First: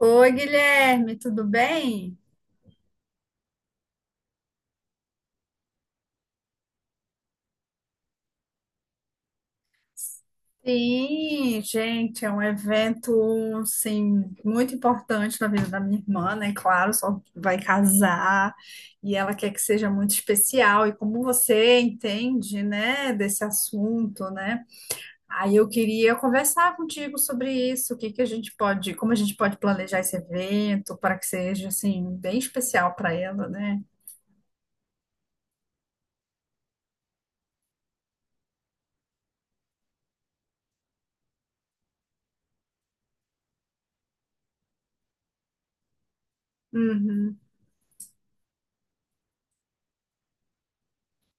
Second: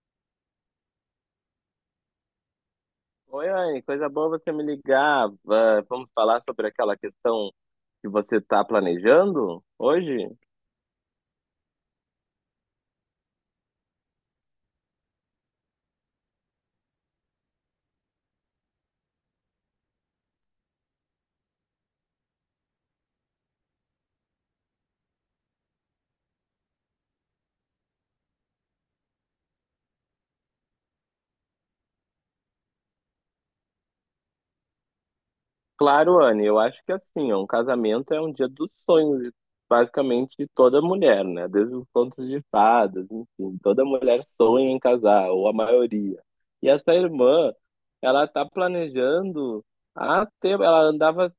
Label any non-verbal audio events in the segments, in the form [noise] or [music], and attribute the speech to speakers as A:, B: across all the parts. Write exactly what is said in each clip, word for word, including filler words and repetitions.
A: Oi, Guilherme, tudo bem?
B: Oi, Anne, coisa boa você me ligar. Va- Vamos falar sobre aquela questão que você está planejando hoje?
A: Sim, gente, é um evento, assim, muito importante na vida da minha irmã, né? Claro, só vai casar e ela quer que seja muito especial. E como você entende, né, desse assunto, né? Aí eu queria conversar contigo sobre isso, o que que a gente pode, como a gente pode planejar esse evento para que seja, assim, bem especial para ela, né?
B: Claro, Anne, eu acho que assim, ó, um casamento é um dia dos sonhos, de- basicamente, de toda mulher, né? Desde os contos de fadas, enfim, toda mulher sonha em casar, ou a maioria. E essa
A: Uhum.
B: irmã, ela tá planejando há tempo, ela andava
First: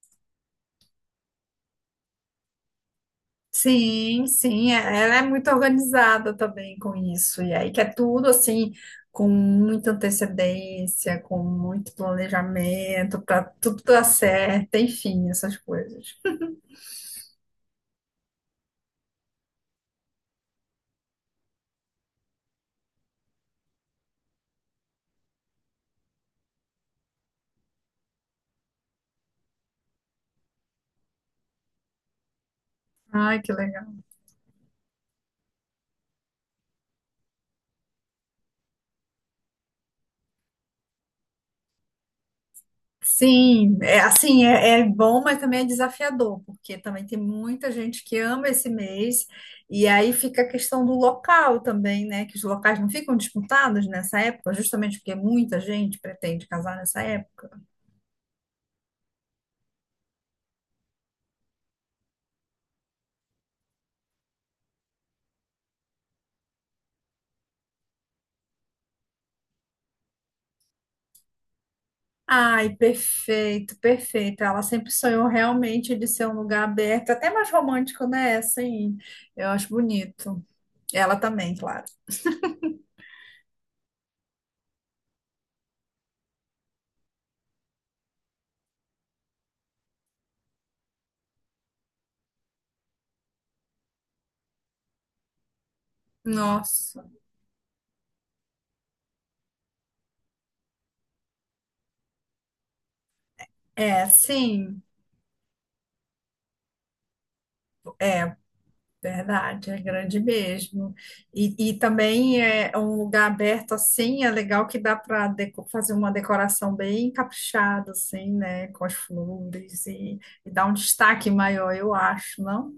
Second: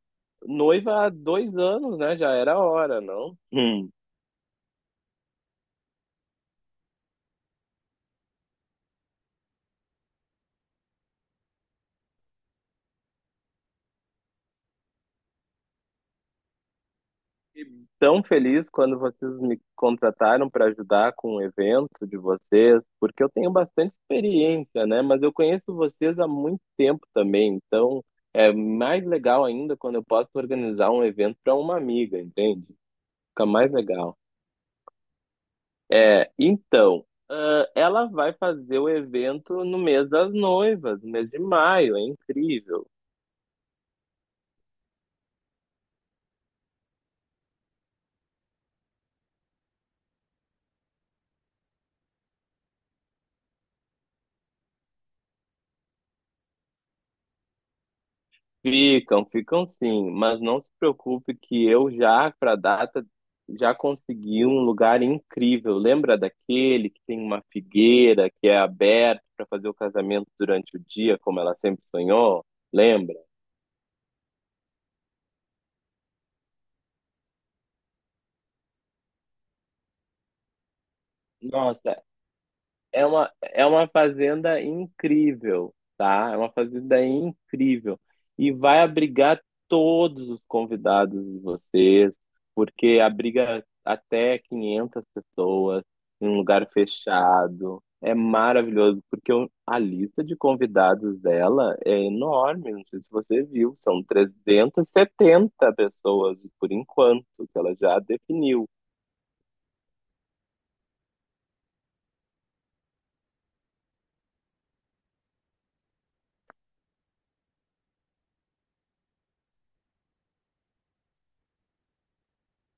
B: noiva há dois anos, né? Já era hora, não?
A: Sim, sim, é- Ela é muito organizada também com isso. E aí que é tudo assim, com muita antecedência, com muito planejamento, para tudo dar certo, enfim, essas coisas.
B: Fiquei tão feliz quando vocês me contrataram para ajudar com o evento de vocês, porque eu tenho bastante experiência, né? Mas eu conheço vocês há muito tempo também, então é mais legal ainda quando eu posso organizar um evento para uma amiga, entende?
A: Ai,
B: Fica
A: que
B: mais
A: legal.
B: legal. É, então, ah, ela vai fazer o evento no mês das noivas, no mês de maio, é incrível.
A: Sim, é assim, é, é bom, mas também é desafiador, porque também tem muita gente que ama esse mês, e aí fica a questão do local também, né? Que os locais não ficam disputados nessa época, justamente porque muita gente pretende casar nessa época.
B: Ficam, ficam sim, mas não se preocupe que eu já, para a data, já consegui um lugar incrível. Lembra daquele que tem uma figueira que é aberta para fazer o casamento durante o dia, como ela sempre sonhou?
A: Ai,
B: Lembra?
A: perfeito, perfeito. Ela sempre sonhou realmente de ser um lugar aberto, até mais romântico, né? Assim, eu acho bonito. Ela também, claro.
B: Nossa, é uma, é uma fazenda incrível, tá? É uma fazenda incrível. E vai abrigar todos os convidados de vocês, porque abriga até quinhentas pessoas em um lugar
A: Nossa.
B: fechado. É maravilhoso, porque o- a lista de convidados dela é enorme. Não sei se você viu, são
A: É, sim,
B: trezentas e setenta pessoas por enquanto, que ela já definiu.
A: verdade, é grande mesmo. E, e também é um lugar aberto assim, é legal que dá para fazer uma decoração bem caprichada, assim, né? Com as flores e, e dar um destaque maior, eu acho, não?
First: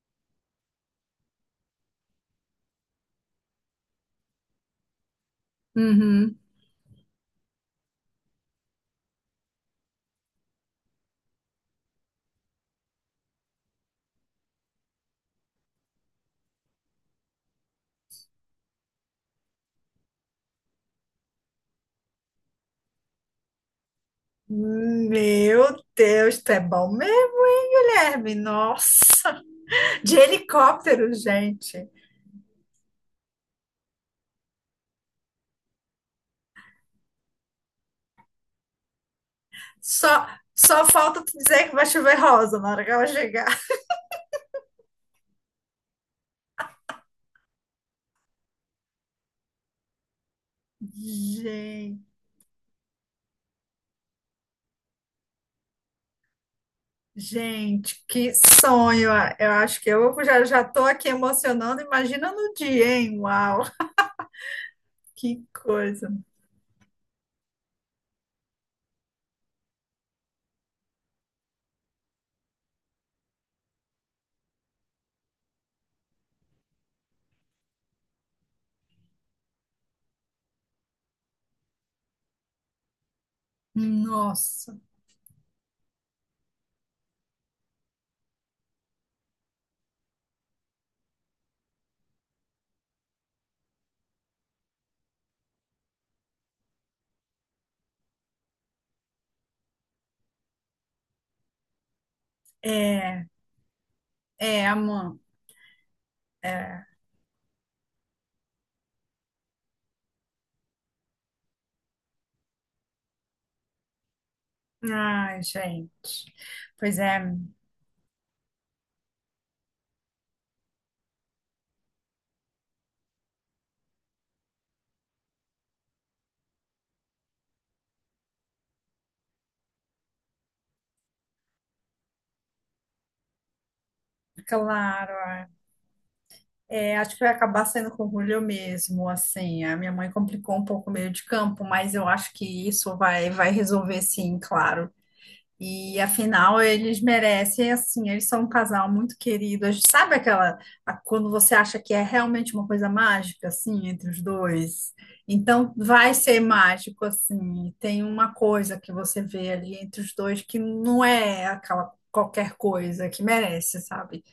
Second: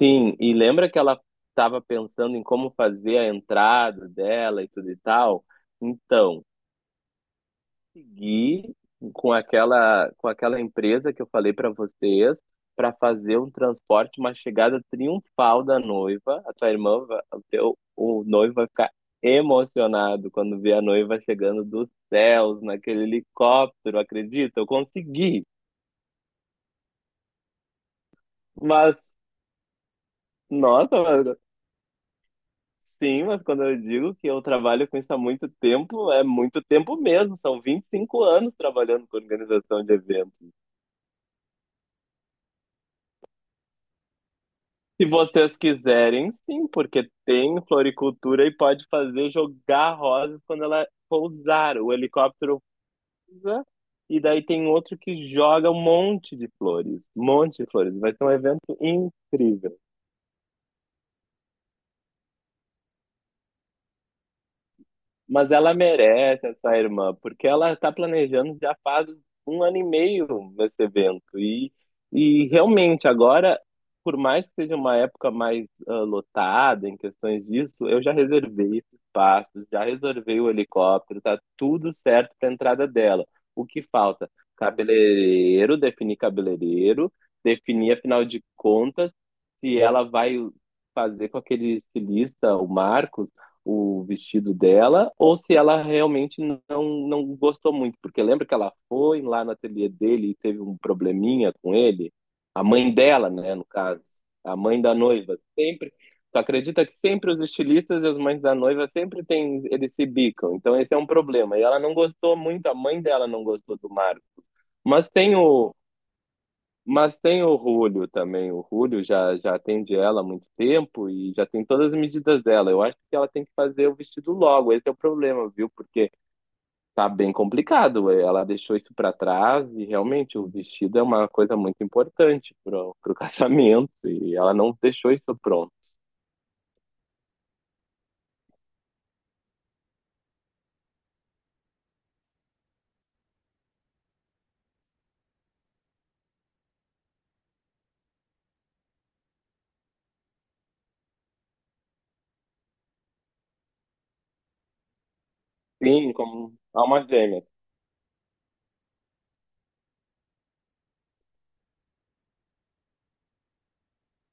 B: Sim, e lembra que ela estava pensando em como fazer a entrada dela e tudo e tal?
A: Uhum.
B: Então, segui com aquela, com aquela empresa que eu falei para vocês para fazer um transporte, uma chegada triunfal da noiva. A tua irmã, va- o teu, o noivo vai ficar emocionado quando ver a noiva chegando dos céus naquele helicóptero, acredita? Eu consegui,
A: Meu Deus, tu é bom mesmo, hein, Guilherme?
B: mas
A: Nossa, de helicóptero,
B: nossa.
A: gente.
B: Sim, mas quando eu digo que eu trabalho com isso há muito tempo, é muito tempo mesmo. São vinte e cinco anos trabalhando com organização de
A: Só,
B: eventos.
A: só falta tu dizer que vai chover rosa na hora que ela chegar.
B: Se vocês quiserem, sim, porque tem floricultura e pode fazer jogar rosas quando ela pousar. O
A: Gente,
B: helicóptero pousa e daí tem outro que joga um monte de flores. Um monte de flores.
A: gente,
B: Vai ser um
A: que
B: evento
A: sonho! Eu
B: incrível.
A: acho que eu já já tô aqui emocionando. Imagina no dia, hein? Uau, que
B: Mas ela
A: coisa!
B: merece essa irmã, porque ela está planejando já faz um ano e meio esse evento. E, e realmente, agora, por mais que seja uma época mais ah, lotada em questões disso, eu já reservei esse espaço, já reservei o helicóptero, tá tudo certo para a entrada dela. O que falta?
A: Nossa,
B: Cabeleireiro, definir cabeleireiro, definir, afinal de contas, se ela vai fazer com aquele estilista, o Marcos, o vestido dela, ou se ela realmente não, não gostou muito. Porque lembra que ela foi lá no ateliê dele e teve um probleminha com ele? A mãe
A: é,
B: dela, né, no caso. A
A: é,
B: mãe da
A: amor.
B: noiva. Sempre. Tu acredita
A: É.
B: que sempre os estilistas e as mães da noiva sempre tem, eles se bicam. Então esse é um problema. E ela não gostou muito, a mãe dela não gostou do Marcos. Mas tem
A: Ai,
B: o,
A: gente. Pois
B: mas
A: é,
B: tem o Rúlio também. O Rúlio já, já atende ela há muito tempo e já tem todas as medidas dela. Eu acho que ela tem que fazer o vestido logo. Esse é o problema, viu? Porque tá bem complicado. Ela deixou isso para trás e realmente o vestido é uma coisa muito importante pro, pro [laughs] casamento e ela não deixou
A: claro.
B: isso pronto.
A: É, acho que vai acabar saindo com o Julio mesmo, assim, a minha mãe complicou um pouco o meio de campo, mas eu acho que isso vai, vai resolver sim, claro. E afinal, eles merecem, assim, eles são um casal muito querido. A gente... Sabe aquela, a- quando você acha que é realmente uma coisa mágica, assim, entre os dois? Então,
B: Sim,
A: vai ser
B: como alma
A: mágico,
B: gêmea.
A: assim, tem uma coisa que você vê ali entre os dois que não é aquela qualquer coisa que merece, sabe?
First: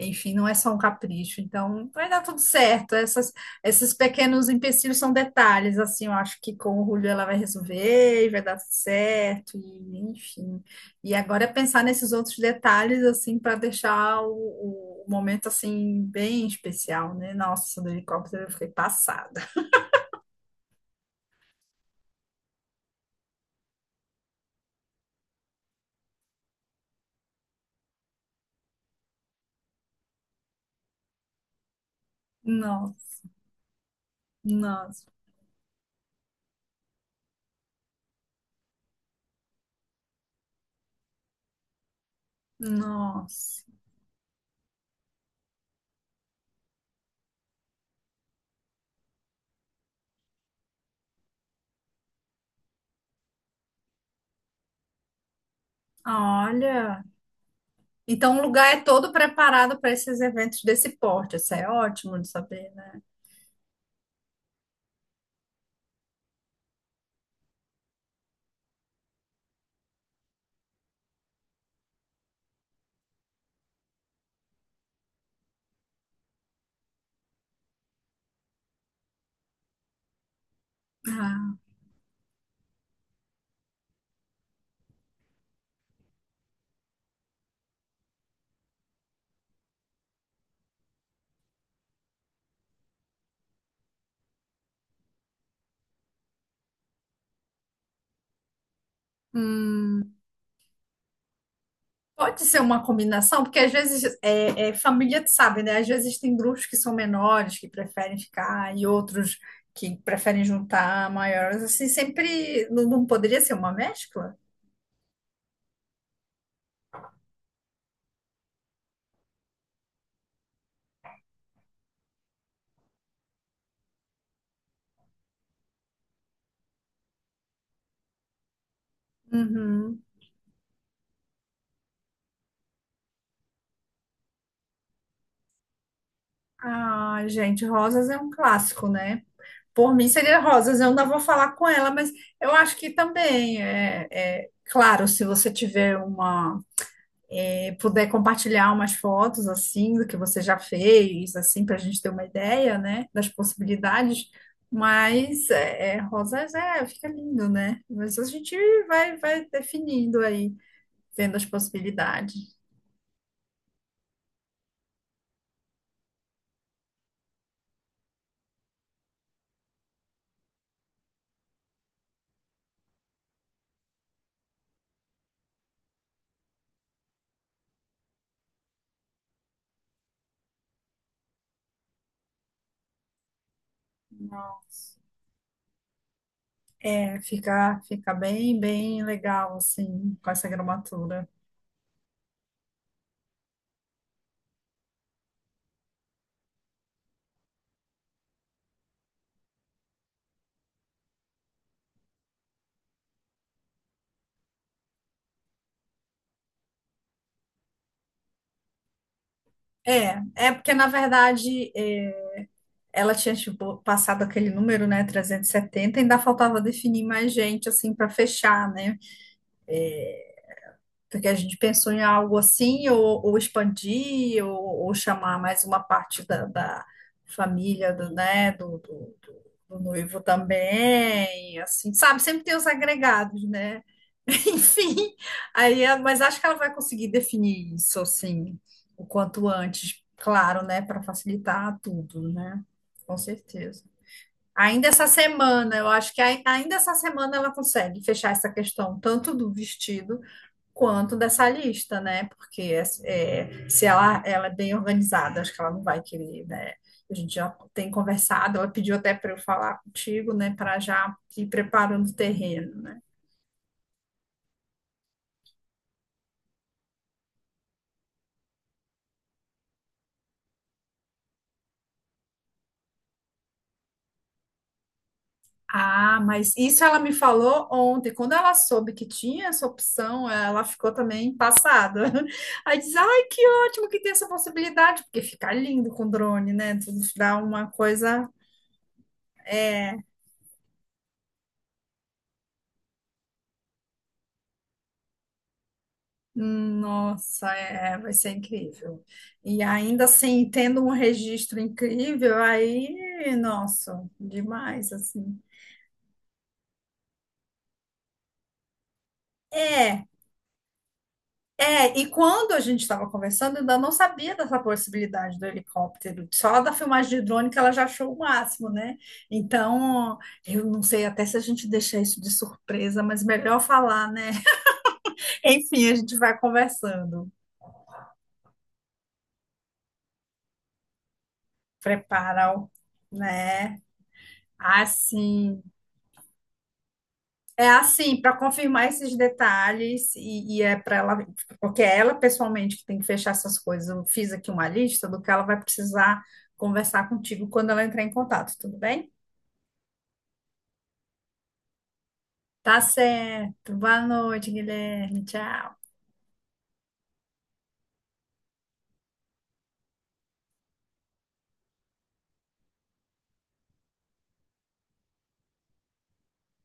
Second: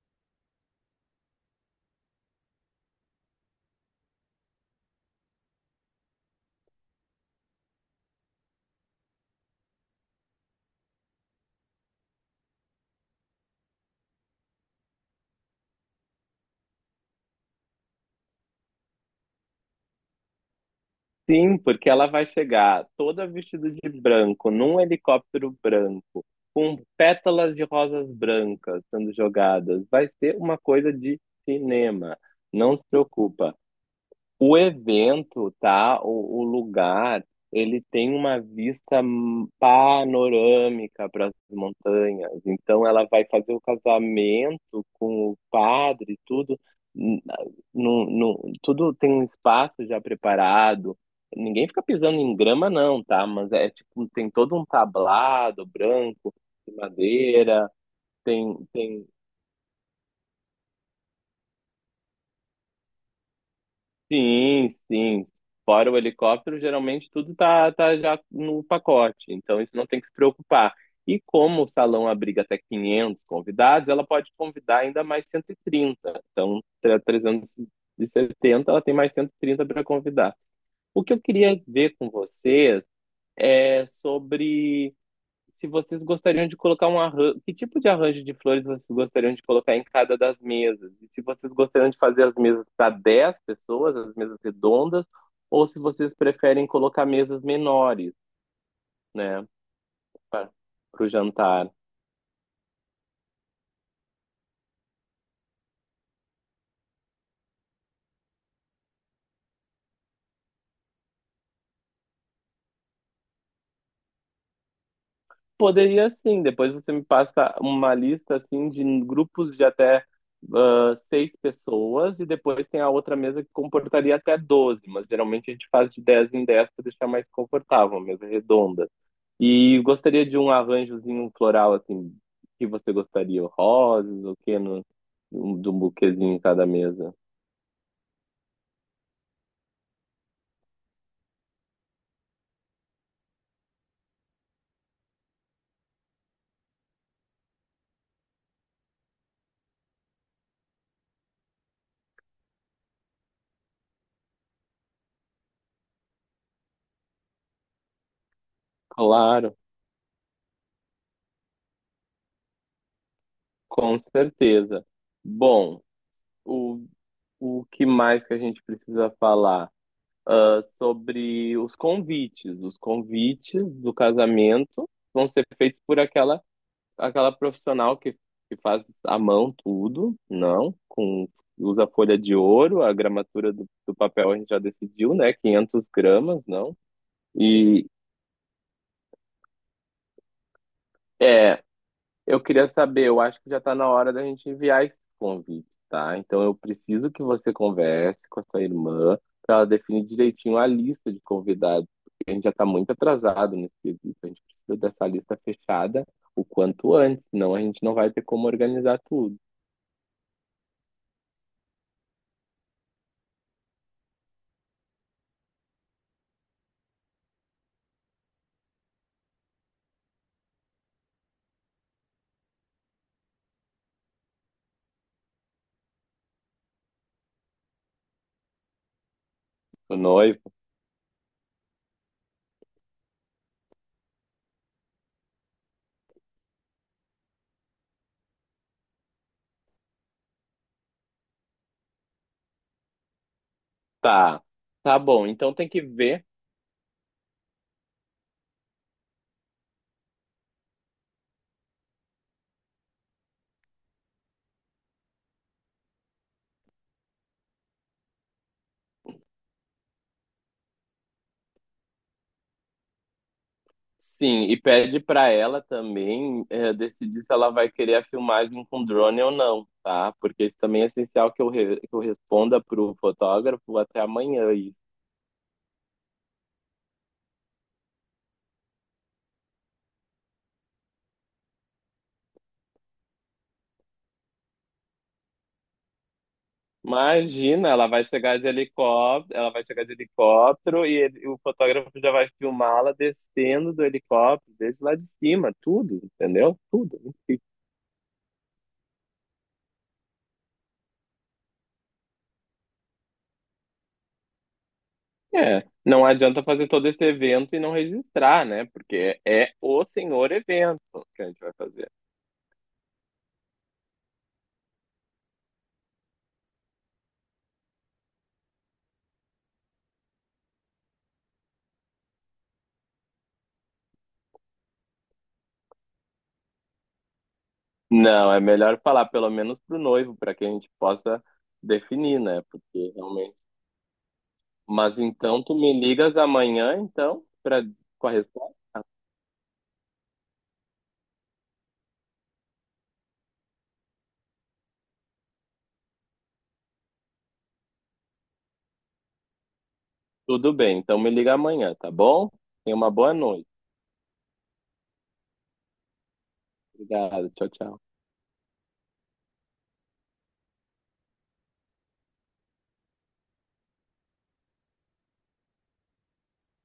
A: Enfim, não é só um capricho. Então, vai dar tudo certo. Essas, esses pequenos empecilhos são detalhes, assim, eu acho que com o Julio ela vai resolver e vai dar tudo certo, e, enfim. E agora é pensar nesses outros detalhes, assim, para deixar o, o momento, assim, bem especial, né? Nossa, do helicóptero eu fiquei passada.
B: Sim, porque ela vai chegar toda vestida de branco, num helicóptero branco, com pétalas de rosas brancas sendo jogadas. Vai ser uma coisa de cinema. Não se
A: Nossa,
B: preocupa. O
A: nossa,
B: evento, tá? O, o lugar, ele tem uma vista hum, panorâmica para as montanhas. Então, ela vai fazer o
A: nossa.
B: casamento com o padre, tudo. hum, No, no, tudo tem um espaço já preparado. Ninguém fica pisando em grama, não, tá? Mas é tipo, tem todo um tablado branco, de
A: Olha,
B: madeira,
A: então o
B: tem,
A: lugar é
B: tem
A: todo preparado para esses eventos desse porte. Isso é ótimo de saber, né?
B: Sim, sim. Fora o helicóptero, geralmente tudo tá, tá já no pacote, então isso não tem que se preocupar. E como o salão abriga até quinhentos convidados, ela pode convidar ainda mais cento e trinta. Então, tre- trezentos e setenta, ela tem mais cento e trinta para convidar. O que eu queria ver com vocês é sobre se vocês gostariam de colocar um arranjo, que tipo de arranjo de flores vocês gostariam de colocar em cada das mesas? E se vocês gostariam de fazer as mesas para dez pessoas, as mesas redondas, ou se vocês preferem colocar mesas menores, né,
A: Hum,
B: para o jantar.
A: pode ser uma combinação, porque às vezes é, é família, tu sabe, né? Às vezes tem grupos que são menores, que preferem ficar, e outros que preferem juntar maiores. Assim, sempre não, não poderia ser uma mescla?
B: Poderia sim, depois você me passa uma lista assim de grupos de até ah, seis pessoas e depois tem a outra mesa que comportaria até doze, mas geralmente a gente faz de dez em dez para deixar mais confortável, uma mesa redonda. E
A: Uhum.
B: gostaria de um arranjozinho floral, assim, que você gostaria, rosas, o que, no, um- de um buquezinho em cada mesa.
A: Ah, gente, rosas é um clássico, né? Por mim seria rosas, eu ainda vou falar com ela, mas eu acho que também é, é claro, se você tiver uma, puder compartilhar umas fotos assim do que você já fez, assim, para a gente ter uma ideia, né, das possibilidades. Mas é, é, rosas é, fica lindo, né? Mas a gente vai, vai
B: Claro,
A: definindo aí, vendo as possibilidades.
B: com certeza. Bom, o, o que mais que a gente precisa falar? Ah, sobre os convites. Os convites do casamento vão ser feitos por aquela, aquela profissional que, que faz à mão tudo, não, com, usa folha de ouro, a gramatura do, do papel a gente já
A: Nossa.
B: decidiu, né? quinhentas gramas, não.
A: É, fica,
B: E
A: fica bem, bem legal assim com essa gramatura.
B: é, eu queria saber, eu acho que já está na hora da gente enviar esse convite, tá? Então eu preciso que você converse com a sua irmã para ela definir direitinho a lista de convidados, porque a gente já está muito atrasado nesse quesito, a gente precisa dessa lista fechada o quanto antes, senão a gente não vai ter como organizar tudo.
A: É, é porque na verdade é, ela tinha tipo, passado aquele número, né, trezentos e setenta ainda faltava definir mais gente assim para fechar, né? Porque a gente pensou em algo assim, ou, ou expandir, ou, ou chamar mais uma parte da, da família do, né, do, do, do- do
B: O
A: noivo
B: noivo.
A: também, assim, sabe? Sempre tem os agregados, né? [laughs] Enfim, aí, é- mas acho que ela vai conseguir definir isso, assim, o quanto antes, claro, né, para facilitar tudo, né? Com certeza.
B: Tá,
A: Ainda
B: tá
A: essa
B: bom. Então tem
A: semana,
B: que
A: eu acho que
B: ver,
A: ai- ainda essa semana ela consegue fechar essa questão, tanto do vestido quanto dessa lista, né? Porque é, se ela, ela é bem organizada, acho que ela não vai querer, né? A gente já tem conversado, ela pediu até para eu falar contigo, né? Para já ir preparando o terreno, né?
B: sim, e pede pra ela também é, decidir se ela vai querer a filmagem com drone ou não, tá? Porque isso também é essencial que eu, re- que eu responda pro fotógrafo até amanhã isso.
A: Ah, mas isso ela me falou ontem. Quando ela soube que tinha essa opção, ela ficou também passada. [laughs] Aí diz: Ai, que ótimo que tem essa possibilidade, porque fica lindo com drone, né? Tudo dá uma
B: Imagina, ela vai
A: coisa.
B: chegar de helicóptero, ela vai chegar de helicóptero e ele- o fotógrafo já vai filmá-la descendo do helicóptero, desde lá de cima, tudo, entendeu? Tudo.
A: Nossa, é, vai ser incrível. E ainda assim, tendo um registro incrível, aí, nossa, demais, assim.
B: É, não adianta fazer todo esse evento e não registrar, né? Porque é o
A: É,
B: senhor evento que a gente vai fazer.
A: é, e quando a gente estava conversando, eu ainda não sabia dessa possibilidade do helicóptero. Só da filmagem de drone que ela já achou o máximo, né? Então, eu não sei até se a gente deixa isso de surpresa, mas melhor falar, né? [laughs] Enfim, a gente vai conversando.
B: Não, é melhor falar pelo menos pro noivo, para que a gente possa definir, né?
A: Prepara, o-
B: Porque realmente.
A: né?
B: Mas então tu
A: Assim.
B: me ligas amanhã, então, para,
A: É
B: com a
A: assim, para
B: resposta?
A: confirmar esses detalhes, e, e é para ela, porque é ela pessoalmente que tem que fechar essas coisas. Eu fiz aqui uma lista do que ela vai precisar conversar contigo quando ela entrar em contato, tudo bem?
B: Tudo bem, então me liga amanhã, tá bom? Tenha
A: Tá
B: uma boa noite.
A: certo. Boa noite, Guilherme. Tchau.
B: Obrigado, tchau, tchau.